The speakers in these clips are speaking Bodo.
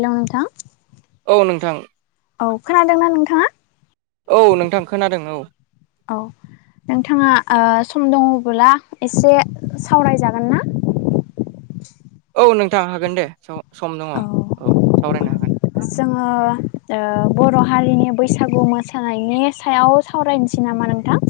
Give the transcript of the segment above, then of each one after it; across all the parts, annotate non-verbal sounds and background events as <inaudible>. हेलौ नोंथां औ नोंथां औ खोनादोंना नोंथाङा। औ नोंथां खोनादों औ। औ नोंथाङा ओ सम दङबोला एसे सावरायजागोन ना? औ नोंथां हागोन दे स सम दङ औ सावरायनो हागोन। जोङो ओ बर' हारिनि बैसागु मोसानायनि सायाव सावरायनिसै नामा नोंथां।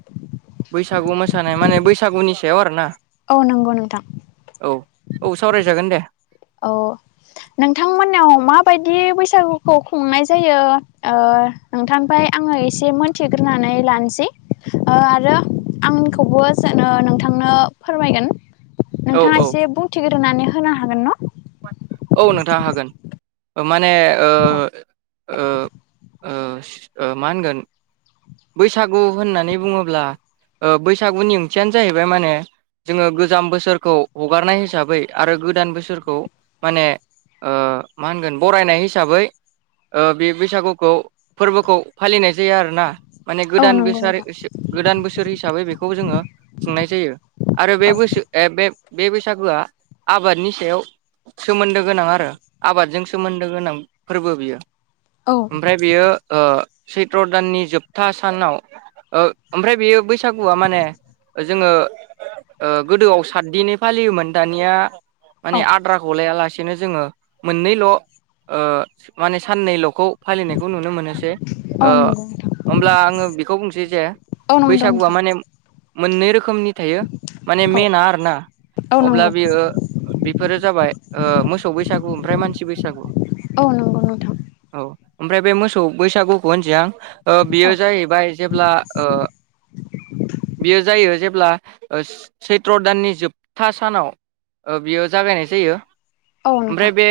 <inaudible> बैसागु मोसानाय माने बैसागुनि सायाव आरो ना। औ नंगौ नोंथां। औ औ सावरायजागोन दे। औ। नोंथांमोनाव माबायदि बैसागुखौ खुंनाय जायो ओ नोंथांफाय। आङो एसे मोनथिग्रोनानै लानोसै ओ आरो आंनिखौबो जेन ओ नोंथांनो फोरमायगोन। औ नोंथाङा औ एसे बुंथिग्रोनानै होनो हागोन न? औ नोंथां हागोन माने ओ ओ ओ ओ मा होनगोन बैसागु होननानै बुङोब्ला ओ बैसागुनि ओंथियानो जाहैबाय माने जोङो गोजाम बोसोरखौ हगारनाय हिसाबै आरो गोदान बोसोरखौ माने ओ मा होनगोन बरायनाय हिसाबै ओ बे बैसागुखौ फोरबोखौ फालिनाय जायो आरोना माने औ गोदान नंगौ बोसारो नोंथां सो गोदान बोसोर हिसाबै बेखौ जोङो खुंनाय जायो आरो बे औ बोसो ए बे बे बैसागुआ आबादनि सायाव सोमोन्दो गोनां आरो आबादजों सोमोन्दो गोनां फोरबो बियो औ ओमफ्राय बियो ओ सैत्र दाननि जोबथा सानाव औ ओमफ्राय बेयो बैसागुआ माने जोङो गोदोआव साद दिनै फालियोमोन दानिया माने औ आद्रा थायालासेनो जोङो मोननैल ओ माने सननैल'खौ फालिनायखौ नुनो मोनोसै औ ओ नंगौ होमब्ला आङो बेखौ बुंसै जे बैसागुआ नोंथां माने मोननै रोख खोमनि थायो माने मेना आरोना औ नंगौ नोंथां औ अब्ला नंगौ बियो बेफोरो जाबाय ओ मोसौ बैसागु ओमफ्राय मानसि बैसागु औ नंगौ नोंथां औ ओमफ्राय बे मोसौ बैसागुखौ होनसै आं ओ बेयो औ जाहैबाय जेब्ला ओ बेयो जायो जे ब्ला ओ सैथ्र' दाननि जोबथा सानाव ओ बियो जागायनाय जायो औ ओमफ्राय नोंथां बे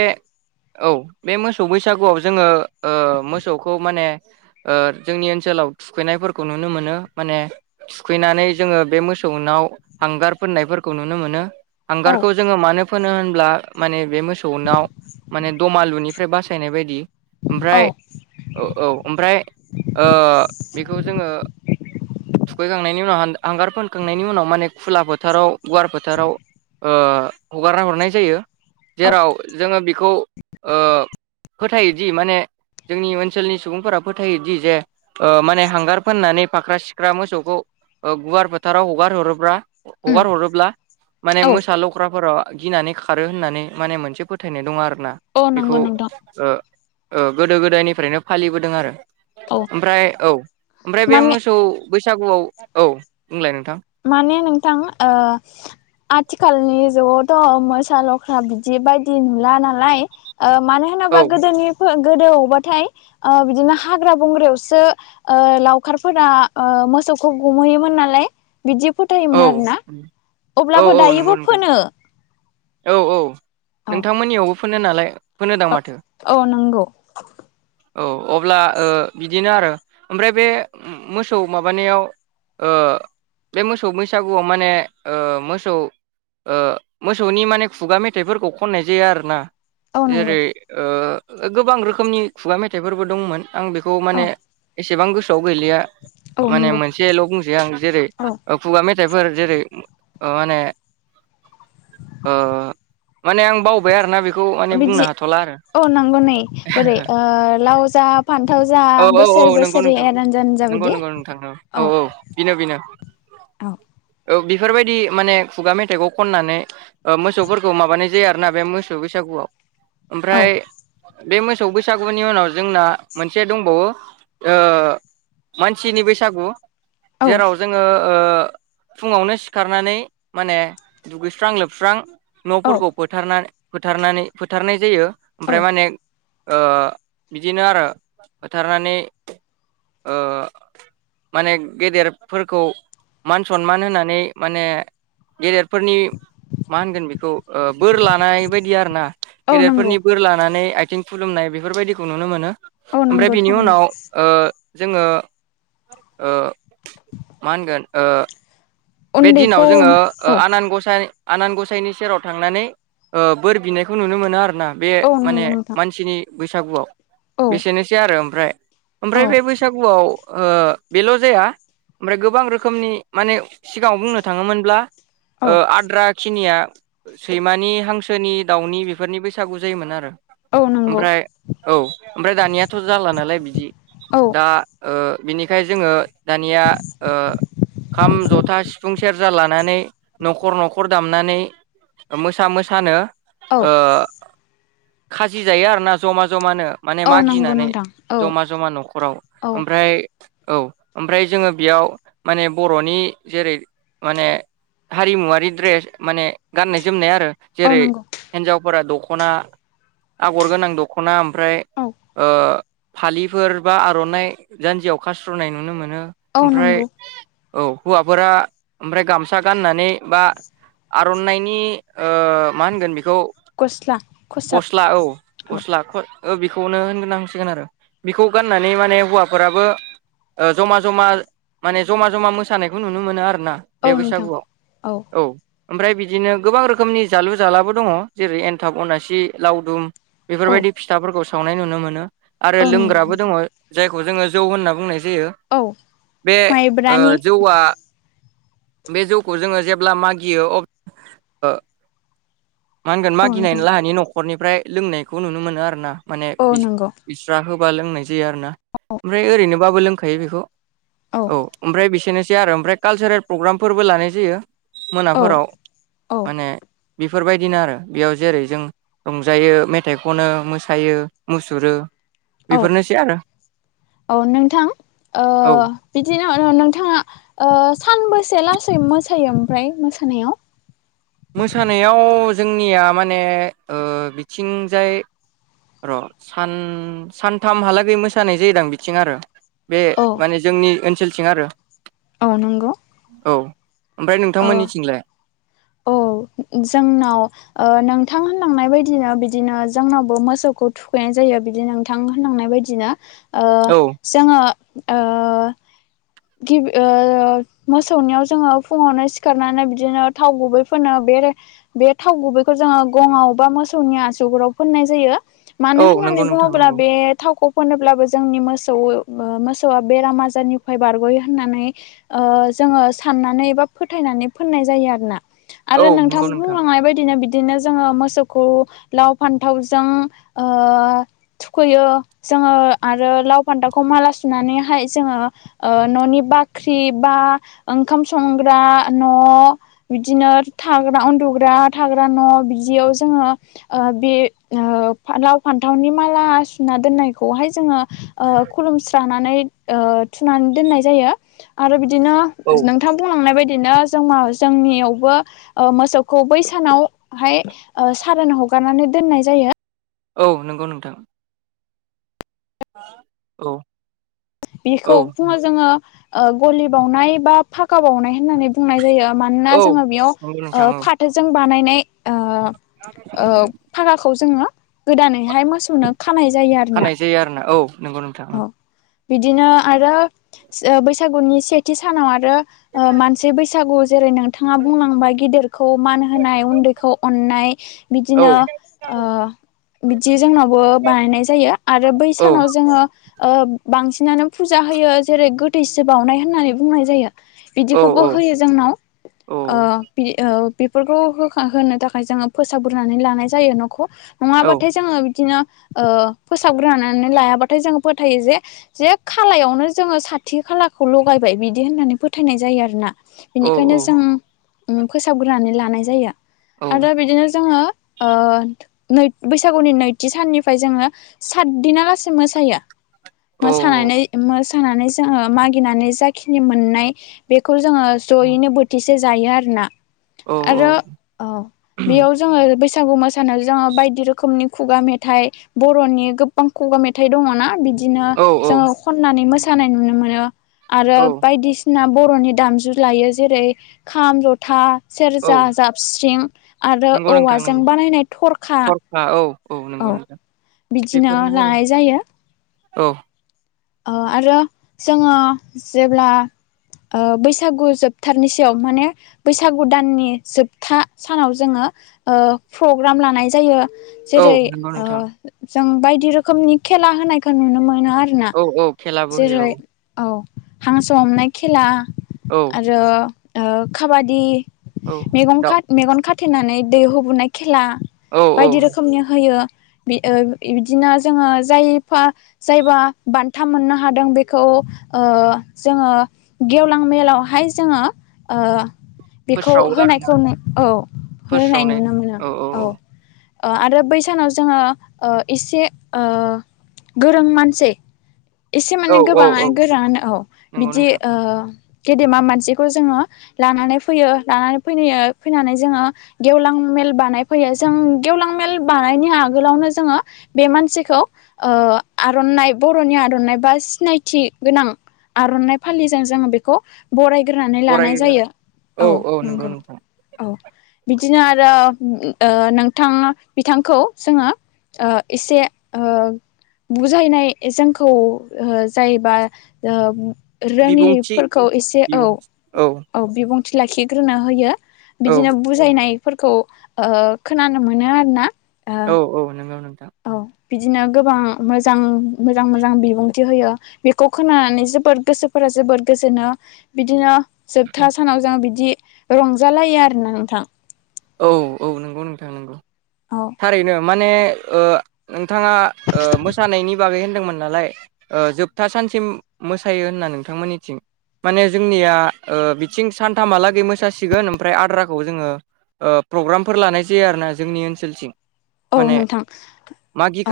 औ बे मोसौ बैसागुआव जोङो ओ मोसौखौ माने ओ जोंनि ओ ओनसोलाव थुखैनायफोरखौ नुनो मोनो माने थुखैनानै जोङो बे मोसौनाव हांगार फोनायफोरखौ नुनो मोनो औ हांगारखौ जोङो मानो फोनो होनब्ला माने बे मोस सौनाव माने दमालुनिफ्राय बासायनाय बायदि औ ओमफ्राय औ औ ओमफ्राय ओ बेखौ जोङो थुखैखांनायनि उनाव हान हांगार फोनखांनायनि उनाव माने खुला फोथाराव गुवार फोथाराव ओ हगारना हरनाय जायो औ जेराव जोङो बेखौ ओ फोथायोदि माने जोंनि ओनसोलनि सुबुंफोरा फोथायोदि जे ओ माने हांगार फोननानै फाख्रा सिख्रा मोसौखौ गुवार फोथाराव हगार हरोब्रा उम हगार हरोब्ला माने औ मोसा लख्राफोरा गिनानै खारो होननानै माने मोनसे फोथायनाय दं आरोना औ नंगौ बेखौ नोंथां ओ ओ गोदो गोदायनिफ्रायनो फालिबोदों आरो औ ओमफ्राय औ ओमफ्राय बे माने मोसौ बैसागुआव औ बुंलाय नोंथां माने नोंथां ओ आथिखालनि जुगावथ' मोसा लख्रा बिदि बायदि नुला नालाय ओ मानो औ होनोबा गोदोनि फो गोदोआवबाथाय ओ बिदिनो हाग्रा बंग्रायावसो ओ लावखारफोरा ओ मोस सौखौ गुमहैयोमोन नालाय बिदि फोथायोमोन औ आरोना औ अब्लाबो औ नंगौ दायोबो नोंथां फोनो औ औ नोंथांमोननियावबो फोनो नालाय फोनोदां माथो ओ औ नंगौ औ अब्ला ओ बिदिनो आरो ओमफ्राय बे मोसौ माबानायाव ओ बे मोसौ बैसागुआव माने ओ मोसौ ओ मोस सौनि माने खुगा मेथाइफोरखौ खननाय जायो आरोना औ नंगौ जेरै ओ गोबां रोखोमनि खुगा मेथाइफोरबो दंमोन आं बेखौ औ माने एसेबां गोसो गैलिया औ माने नंगौ मोनसेल' बुंसै आं जेरै औ खुगा मेथाइफोर जेरै अ माने ओ माने आं बावबाय आरोना बेखौ माने बुंनो बिदि हाथ'ला आरो औ नंगौ नै बोरै ओ लाव जा फान औ औ औ नंगौ नोंथां हानजा नंगौ बिदि नंगौ नोंथां औ औ औ बिनो बिनो औ औ बि फोरबायदि माने खुगा मेथाइखौ खननानै ओ मोसौफोरखौ माबानाय जायो आरोना बे मोसौ बैसागुआव औ ओमफ्राय बे मोसौ बैसागुनि उनाव जोंना मोन से दंबावो ओ मानसिनि बैसागु औ जेराव जोङो ओ फुङावनो सिखारनानै माने दुगैस्रां लोबस्रां औ न'फोरखौ फोथारना फोथारनानै फोथारनाय जायो। औ ओमफ्राय माने ओ बिदिनो आरो फोथारनानै ओ माने गेदेरफोरखौ मान सनमान होनानै माने गेदेरफोरनि मा होनगोन बेखौ ओ बोर लानाय बायदि आरो ना औ नंगौ गेदेरफोरनि बोर लानानै आथिं खुलुमनाय बेफोरबायदिखौ नुनो मोनो। औ ओमफ्राय नंगौ बिनि थारैनो उनाव ओ जोङो ओ मा होनगोन ओ बे दिनाव उन्दैखौ जोङो औ आनान गसाय आनान गसाइनि सेराव थांनानै ओ बोर बिनायखौ नुनो मोनो आरोना। बे औ माने नंगौ नोंथां मानसिनि बैसागुआव औ बेसेनोसै आरो ओमफ्राय ओमफ्राय औ बे बैसागुआव ओ बेल' जाया। ओमफ्राय गोबां रोखोमनि माने सिगाङाव बुंनो थाङोमोनब्ला औ आद्रा खिनिया सैमानि हांसोनि दाउनि बेफोरनि बैसागु जायोमोन आरो। औ नंगौ ओमफ्राय औ ओमफ्राय दानियाथ' जाला नालाय बिदि औ दा ओ बिनिखाय जोङो दानिया ओ खाम ज था सिफुं सेरजा लानानै न'खर न'खर दामनानै मोसा मोसानो औ ओ खाजि जायो आरोना जमा जमानो। माने औ नंगौ मागिनानै नोंथां औ जमा जमा न'खराव औ ओमफ्राय औ ओमफ्राय जोङो बेयाव माने बर'नि जेरै माने हारिमुवारि द्रेस माने गाननाय जोमनाय आरो औ जेरै नंगौ हिनजावफोरा दख'ना आगर गोनां दख'ना ओमफ्राय औ ओ फालिफोर बा आर'नाइ जान्जियाव खास्रोनाय नुनो मोनो। औ ओमफ्राय नंगौ औ हौवाफोरा ओमफ्राय गामसा गाननानै बा आर'नाइनि ओ मा होनगोन बे खौ गस्ला खसाब गस्ला औ औ गस्लाखौ क ओ बेखौनो होनगोनांसिगोन आरो बेखौ गाननानै माने हौवाफोराबो ओ जमा जमा माने जमा जमा मो सानायखौ नुनो मोनो आरोना औ बे नोंथां बैसागुआव औ। ओमफ्राय बिदिनो गोबां रोखोमनि जालु जालाबो दङ जेरै एन्थाब अनासि लावदुम औ बेफोरबायदि फिथाफोरखौ सावनाय नुनो मोनो आरो औ नंगौ लोंग्राबो दङ नोंथां जायखौ जोङो जौ होनना बुंनाय जा यो। औ बे माइब्रानि जौआ बे जौखौ जोङो जेब्ला मागियो। अब्ला ओ मा होनगोन औ मागिनायनि नोंथां लाहानि न'खरनिफ्राय लोंनायखौ नुनो मोनो आरो ना माने औ बिस नंगौ बिस्रा हो बा लोंनाय जायो आरोना ओमफ्राय ओरैनोबाबो लोंखायो बेखौ औ ओमफ्राय बि एसेनोसै आरो ओमफ्राय कालसारेल प्रग्रामफोरबो लानाय जायो औ मोनाफोराव औ माने बेफोरबायदिनो आरो बेयाव जेरै जों रंजायो मेथाइ खनो मोसायो मुसुरो। औ बेफोरनोसै आरो। औ नोंथां ओ औ बिदिनो नोंथाङा ओ सानबसे लासै मोसायो ओमफ्राय मोसानायाव मोसानायाव जोंनिया माने ओ बिथिंजाय र' सान सानथामहालागै मोसानाय जायोदां बिथिं आरो बे औ माने जोंनि ओनसोलथिं आरो औ नंगौ औ ओमफ्राय ओ नोंथांमोननिथिंलाय औ जोंनाव ओ नोंथां होनलांनाय बायदिनो बिदिनो जोंनावबो मोसौखौ थुखैनाय जायो बिदि नोंथां होनलांनाय बायदिनो ओ औ जोङो ओ गिबि ओ मोसौनियाव जोङो फुङावनो सिखारनानै बिदिनो थाव गुबै फोनो बे बे थाव गुबैखौ जोङो गङआव बा मोसौनि आसुगुराव फोननाय जायो मानो औ होननानै नंगौ नोंथां बुङोब्ला नंगौ बे थावखौ होनोब्लाबो जोंनि मोसौ मोसौआ बेराम आजारनिफ्राय बारगयो होननानै जोङो साननानै एबा फोथायनानै फोननाय जायो आरोना औ आरो नोंथां नंगौ बुंलांनाय बायदिनो बि बिदिनो जोंङो मोसौखौ लाव फान्थाव जों ओ थुखैयो जोङो आरो लाव फान्थाखौ माला सुनानैहाय जोङो ओ ननि बाख्रि बा ओंखाम संग्रा न' बिदिनो थाग्रा उन्दुग्रा थाग्रा न बिदियाव जोङो बे लाव फान्थावनि माला सुना दोननायखौहाय जोङो ओ खुलुमस्रानानै थुनानै दोननाय जायो आरो बिदि बिदिनो औ नोंथां बुंलांनाय बायदिनो जों जोंनि जोंनियावबो मोसौखौ बै सानावहाय सारोन हगारनानै दोननाय जायो औ नंगौ नोंथां औ बेखौ औ बुङो जोङो गलि बावनाय बा फाक खाबावनाय होननानै बुंनाय जायो मानोना औ जोङो ओ नंगौ नोंथां बेयाव औ फाथोजों बानायनाय ओ फागाखौ जोङो गोदानैहाय मोसौनो खानाय जायो आरोना नोंगौ नोंथां औ बिदिनो आरो बैसागुनि सेथि सानाव आरो ओ मानसि बैसागु जेरै नोंथाङा बुंलांबाय गिदिर खौ मान होनाय उन्दैखौ अननाय औ बिदिनो ओ बिदि जोंनावबो बानायनाय जायो आरो बै औ सानाव जोङो ओ बांसिनानो फुजा होयो जेरै गोदथैसि बावनाय होननानै बुंनाय जायो औ बिदिखौबो औ होयो जोंनाव औ ओ बि बेफोरखौ हो होनो थाखाय जोङो फोसाब ग्रोनानै लानाय जायो नखौ औ नङाबाथाय जोङो बिदिनो ओ फोसाबग्रोनानै लायाबाथाय जोङो फोथायो जे जे खालायावनो जोङो साथि खालाखौ लगायबाय बिदि होननानै फोथायनाय जायो आरोना औ बेनिखायनो जों ओ फोसाबग्रोनानै लानाय जायो औ आरो बिदिनो जोङो ओ न बैसागुनि नैथि साननिफ्राय जोङो सातदिनालासे मोसायो मोसानानै मोसानानै जोङो मागिनानै जाखिनि मोननाय बेखौ खौ जोङो जयैनो बोथिसे जायो आरोना आरो औ बेयाव जोङो बे बैसागु मोसानाय जोङो बायदि रोखोमनि खुगा मेथाइ बरनि गोबां खुगा मेथाइ दङना बिदि बिदिनो औ जोङो खननानै मोसानाय नुनो मोनो आरो बायदिसिना बरनि दामजु लायो जेरै खाम जथा औ सेरजा जाबस्रिं आरो नंगौ नोंथां औवाजों नंगौ बानायनाय थरखा औ औ नंगौ नोंथां बिदिनो बेफोरनो आरो लानाय जायो औ ओ आरो जोङो जेब्ला ओ बैसागु जोबथारनि सायाव माने बैसागु दाननि जोबथा सानाव जोङो ओ प्रग्राम लानाय जायो औ जेरै नंगौ नोंथां जों बायदि रोखोमनि खेला होनायखौ नुनो मोनो आरो औ औ खेलाबो होयो जेरै औ हांसो हमनाय खेला औ आरो ओ खाबादि औ मगं दा खा- मेगन खाथेनानै दैहो बुनाय खेला औ औ बायदि रोखोमनि होयो ओ बिदिनो जोङो जायफा जायबा बान्था मोननो हादों बेखौ ओ जोङो गेवलां मेलावहाय जोङो। ओ। बेखौ फोस्रावो आरोना होनायखौ औ होनाय नुनो मोनो औ। आरो बै सानाव जोङो ओ एसे गोरों मानसि एसे औ माने औ गोबाङानो औ गोरों आनो औ नंगौ बिदि। नोंथां गेदेमा मासिखौ जोङो लानानै फैयो लानानै फै फैनानै जोङो गेवलां। बानाय फैयो जों गेवलां मेल बानायनि आगोलावनो जोङो बे मानसिखौ ओ। आर'ननाइ बर'नि आर'न नोबा सिनायथि गोनां आर'ननाइ फालिजों जों बेखौ बराय ग्रोनानै लानाय बरायो जायो औ नंगौ औ बि दिनो आरो ओ नोंथां बिथांखौ जोङो। ओ इसे ओ बुजायनाय जोंख खौ ओ जायोबा ओ बिबुंथि रोङिफोरखौ इसे औ औ बिबुंथि लाखिग्रोनो होयो औ बिदिनो बुजायनाय फोरखौ ओ खोनानो मोनो आरो ना औ औ नोंगौ नोंथां औ। बिदिनो गोबां मोजां मोजां मोजां बिबुंथि होयो बेखौ खोनानानै जोबोर गोसोफोरा जोबोर गोजोनो बिदिनो। जोबथा सानाव जों बिदि रंजालायो आरोना नोंथां औ औ नोंगौ नोंथां नोंगौ औ थारैनो माने ओ नोंथाङा ओ मोसानायनि बागै होनदोंमोन नालाय ओ जोबथा सा सिम मोसायो होनना नोंथांमोननिथिं माने जोंनिया ओ बिथिं सानथामहालागै मोसासिगोन ओमफ्राय आद्राखौ जोङो ओ प्रग्रामफोर लानाय जायो आरोना जोंनि ओनसोल थिं औ माने नोंथां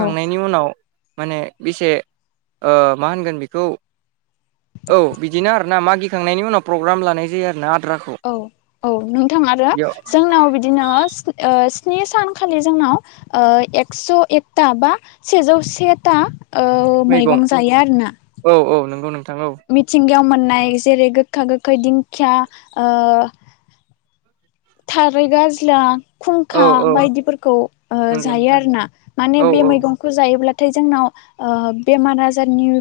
औ उनाव माने बिसे ओ मा होनगोन बिखौ औ बिदिनो आरोना मागि थांनायनि उनाव प्रग्राम लानाय जायो आरो ना औ औ नोंथां आरो बेयाव जोंनाव बिदिनो ओ स्नि सानखालि जोंनाव ओ एक्स' एकता बा सेजौ सेता ओ मैगं जायो आरोना। औ औ नंगौ नोंथां औ मिथिंगायाव मोननाय जेरै गोखखा-गोखखै दिंखिया ओ। थारै गाजला। औ खुंखा औ बायदिफोरखौ ओ नंगौ जायो नोंथां आरो ना माने औ बे औ मैगंखौ जायोब्ला। थाय जोंनाव ओ बेमार-आजारनि